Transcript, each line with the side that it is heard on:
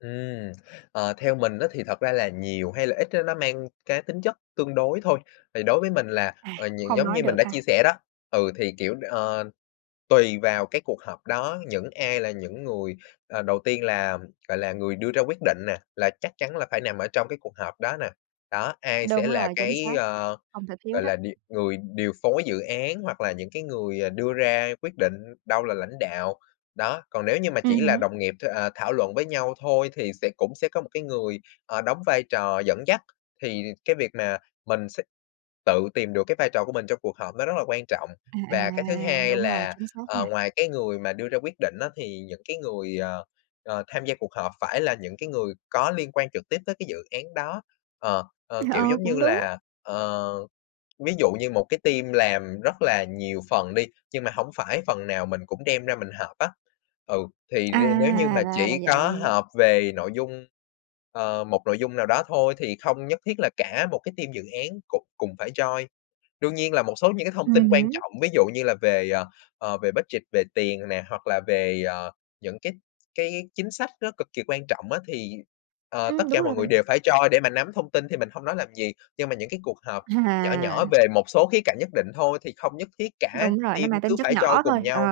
left: Ừm. Ờ, theo mình á thì thật ra là nhiều hay là ít á, nó mang cái tính chất tương đối thôi. Thì đối với mình là,
right: À,
left: ờ, nh
right: không
left: giống
right: nói
left: như mình
right: được
left: đã
right: ha.
left: chia sẻ đó ừ, thì kiểu, ờ, tùy vào cái cuộc họp đó, những ai là những người ờ, đầu tiên là gọi là, người đưa ra quyết định nè, là chắc chắn là phải nằm ở trong cái cuộc họp đó nè. Đó, ai sẽ
right: Đúng
left: là
right: rồi, chính
left: cái,
right: xác,
left: ờ,
right: không thể thiếu
left: gọi
right: đó.
left: là, điều người điều phối dự án hoặc là những cái người đưa ra quyết định đâu là lãnh đạo, đó. Còn nếu như mà
right: Ừm
left: chỉ là
right: hứm.
left: đồng nghiệp th à, thảo luận với nhau thôi thì sẽ cũng sẽ có một cái người, ờ, đóng vai trò dẫn dắt. Thì cái việc mà mình sẽ tự tìm được cái vai trò của mình trong cuộc họp nó rất là quan trọng.
right: À,
left: Và cái thứ
right: à,
left: hai
right: đúng rồi,
left: là,
right: chính xác
left: ờ,
right: nha.
left: ngoài cái người mà đưa ra quyết định á thì những cái người, ờ, ờ, tham gia cuộc họp phải là những cái người có liên quan trực tiếp tới cái dự án đó. Ờ, ờ,
right: Ừm,
left: kiểu
right: ờ,
left: giống
right: cũng
left: như
right: đúng.
left: là, ờ, ví dụ như một cái team làm rất là nhiều phần đi nhưng mà hổng phải phần nào mình cũng đem ra mình họp á. Ừ, thì
right: À,
left: r nếu như mà
right: ra là
left: chỉ có
right: vậy.
left: họp về nội dung, ờ, một nội dung nào đó thôi thì không nhất thiết là cả một cái team dự án cũng cùng phải join. Đương nhiên là một số những cái thông tin
right: Ừm
left: quan
right: hứm.
left: trọng, ví dụ như là về, ờ, ờ, về budget, về tiền nè hoặc là về, ờ, những cái cái chính sách nó cực kỳ quan trọng á thì, ờ, tất
right: Ừm,
left: cả
right: đúng
left: mọi
right: rồi
left: người
right: bạn.
left: đều phải join để mà nắm thông tin thì mình không nói làm gì. Nhưng mà những cái cuộc họp nhỏ nhỏ
right: À.
left: về một số khía cạnh nhất định thôi thì không nhất thiết cả
right: Đúng rồi, nó
left: team
right: mang
left: cứ
right: tính chất
left: phải join
right: nhỏ
left: cùng
right: thôi. Ờ,
left: nhau.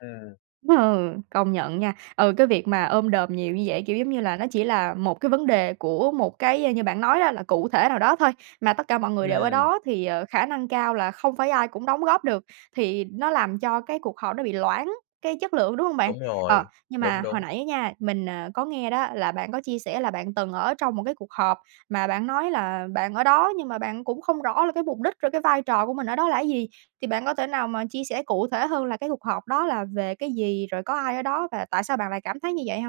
left: Ừm.
right: ừ, công nhận nha. Ừ, cái việc mà ôm đồm nhiều như vậy, kiểu, giống như là, nó chỉ là một cái vấn đề của một cái như bạn nói đó, là cụ thể nào đó thôi. Mà tất cả mọi người đều ở
left: Ừm.
right: đó thì, ờ, khả năng cao là không phải ai cũng đóng góp được, thì nó làm cho cái cuộc họp nó bị loãng cái chất lượng, đúng hông bạn?
left: Đúng
right: Ờ,
left: rồi.
right: nhưng
left: Đúng,
right: mà hồi
left: đúng.
right: nãy á nha, mình, ờ, có nghe đó là bạn có chia sẻ là bạn từng ở trong một cái cuộc họp mà bạn nói là bạn ở đó nhưng mà bạn cũng không rõ là cái mục đích rồi cái vai trò của mình ở đó là cái gì, thì bạn có thể nào mà chia sẻ cụ thể hơn là cái cuộc họp đó là về cái gì, rồi có ai ở đó và tại sao bạn lại cảm thấy như vậy hông?